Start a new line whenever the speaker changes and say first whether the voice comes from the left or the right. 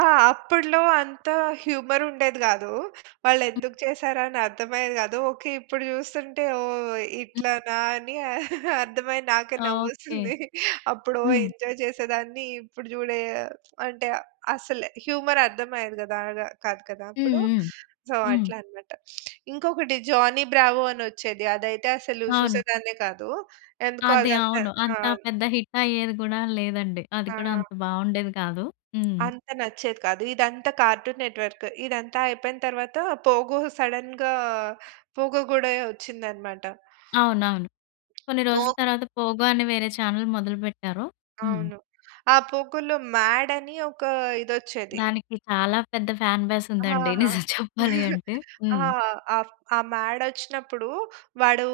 right: ఆ! అప్పడ్లో అంత హ్యూమరుండేది గాదు.
left: హ్మ్.
right: వాళ్ళేందుకు చేసారని అర్థమయ్యేది గాదు. ఓకే. ఇప్పుడు జూస్తుంటే, ఓహ్!
left: హ్మ్.
right: ఇట్లనా అని అర్థమై నాకే
left: ఓకే.
right: నవ్వొస్తుంది. అప్పుడు ఓ
left: హ్మ్.
right: ఎంజాయ్ చేసేదాన్ని. ఇప్పుడు జూడే అంటే అసలు హ్యూమర్ అర్థమయ్యేది గాదా కాదు కదా!
left: హ్మ్,
right: అప్పుడు.
left: హ్మ్.
right: సో,
left: హ్మ్.
right: అట్లా అన్నమాట. ఇంకొకటి జానీ బ్రావో అని ఒచ్చేది. అదైతే అసలు
left: అవును.
right: చూసేదాన్నే కాదు. ఎందుకో
left: అది.
right: అది అంతా
left: అవును.
right: ఆ!
left: అంత పెద్ద హిట్ అయ్యేది గూడా లేదండి. అది కూడా
right: ఆ!
left: అంత బాగుండేది గాదు. హ్మ్.
right: అంత నచ్చేది కాదు. ఇదంతా కార్టూన్ నెట్‌వర్క్. ఇదంతా అయిపోయిన తరువాత పోగో, సడెన్‌గా పోగో గూడా ఒచ్చిందన్నమాట.
left: అవునవును. కొన్ని
right: పో
left: రోజుల తర్వాత పోగో అనే వేరే చానెల్ మొదలుబెట్టారు. హ్మ్.
right: అవును. ఆ పోగోలో 'మాడ్' అని ఒక ఇదొచ్చేది.
left: దానికి చాలా పెద్ద ఫ్యాన్ బేస్
right: ఆహా!
left: ఉందండి. నిజం చెప్పాలి అంటే.
right: ఆ!
left: హ్మ్.
right: ఆఫ్ ఆ మాడొచ్చినప్పుడు, వాడు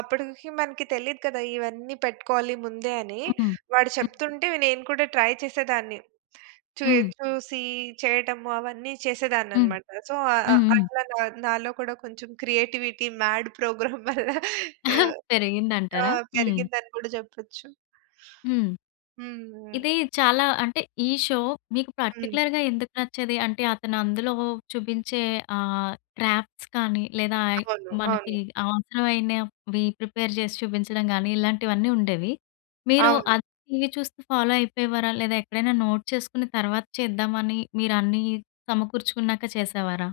right: అప్పడికి మనకి తెలియదు కదా! ఇవన్నీ పెట్టుకోవాలి ముందే అని.
left: హ్మ్.
right: వాడు
left: హ్మ్.
right: చెప్తుంటే, అవి నేను కూడా ట్రై చేసేదాన్ని. చూయ్
left: హ్మ్.
right: చూసి చేయటము అవన్నీ
left: హ్మ్.
right: చేసేదాన్నన్నమాట. సో, అ అ
left: హ్మ్, హ్మ్.
right: అట్లా నా నాలో కూడా కొంచెం క్రియేటివిటీ మాడ్ ప్రోగ్రామ్ వల్ల ఆహ్ ఆ!
left: పెరిగిందంటారా? హ్మ్.
right: పెరిగింది అని గూడా చెప్పొచ్చు.
left: హ్మ్.
right: హ్మ్, హ్మ్.
left: ఇది చాలా అంటే ఈ షో మీకు
right: హ్మ్.
left: పర్టిక్యులర్‌గా ఎందుకు నచ్చేది? అంటే అతను అందులో చూపించే ఆహ్, క్రాఫ్ట్స్ కానీ, లేదా ఐ
right: అవును.
left: మనకి
right: అవును.
left: అవసరమైనవి ప్రిపేర్ చేసి చూపించడం కానీ, ఇలాంటివన్నీ ఉండేవి. మీరు
right: అవును.
left: ఆ టీవీ చూస్తూ ఫాలో అయిపోయేవారా, లేదా ఎక్కడైనా నోట్ చేసుకొని తర్వాత చేద్దామని మీరు అన్నీ సమకూర్చుకున్నాక చేసేవారా?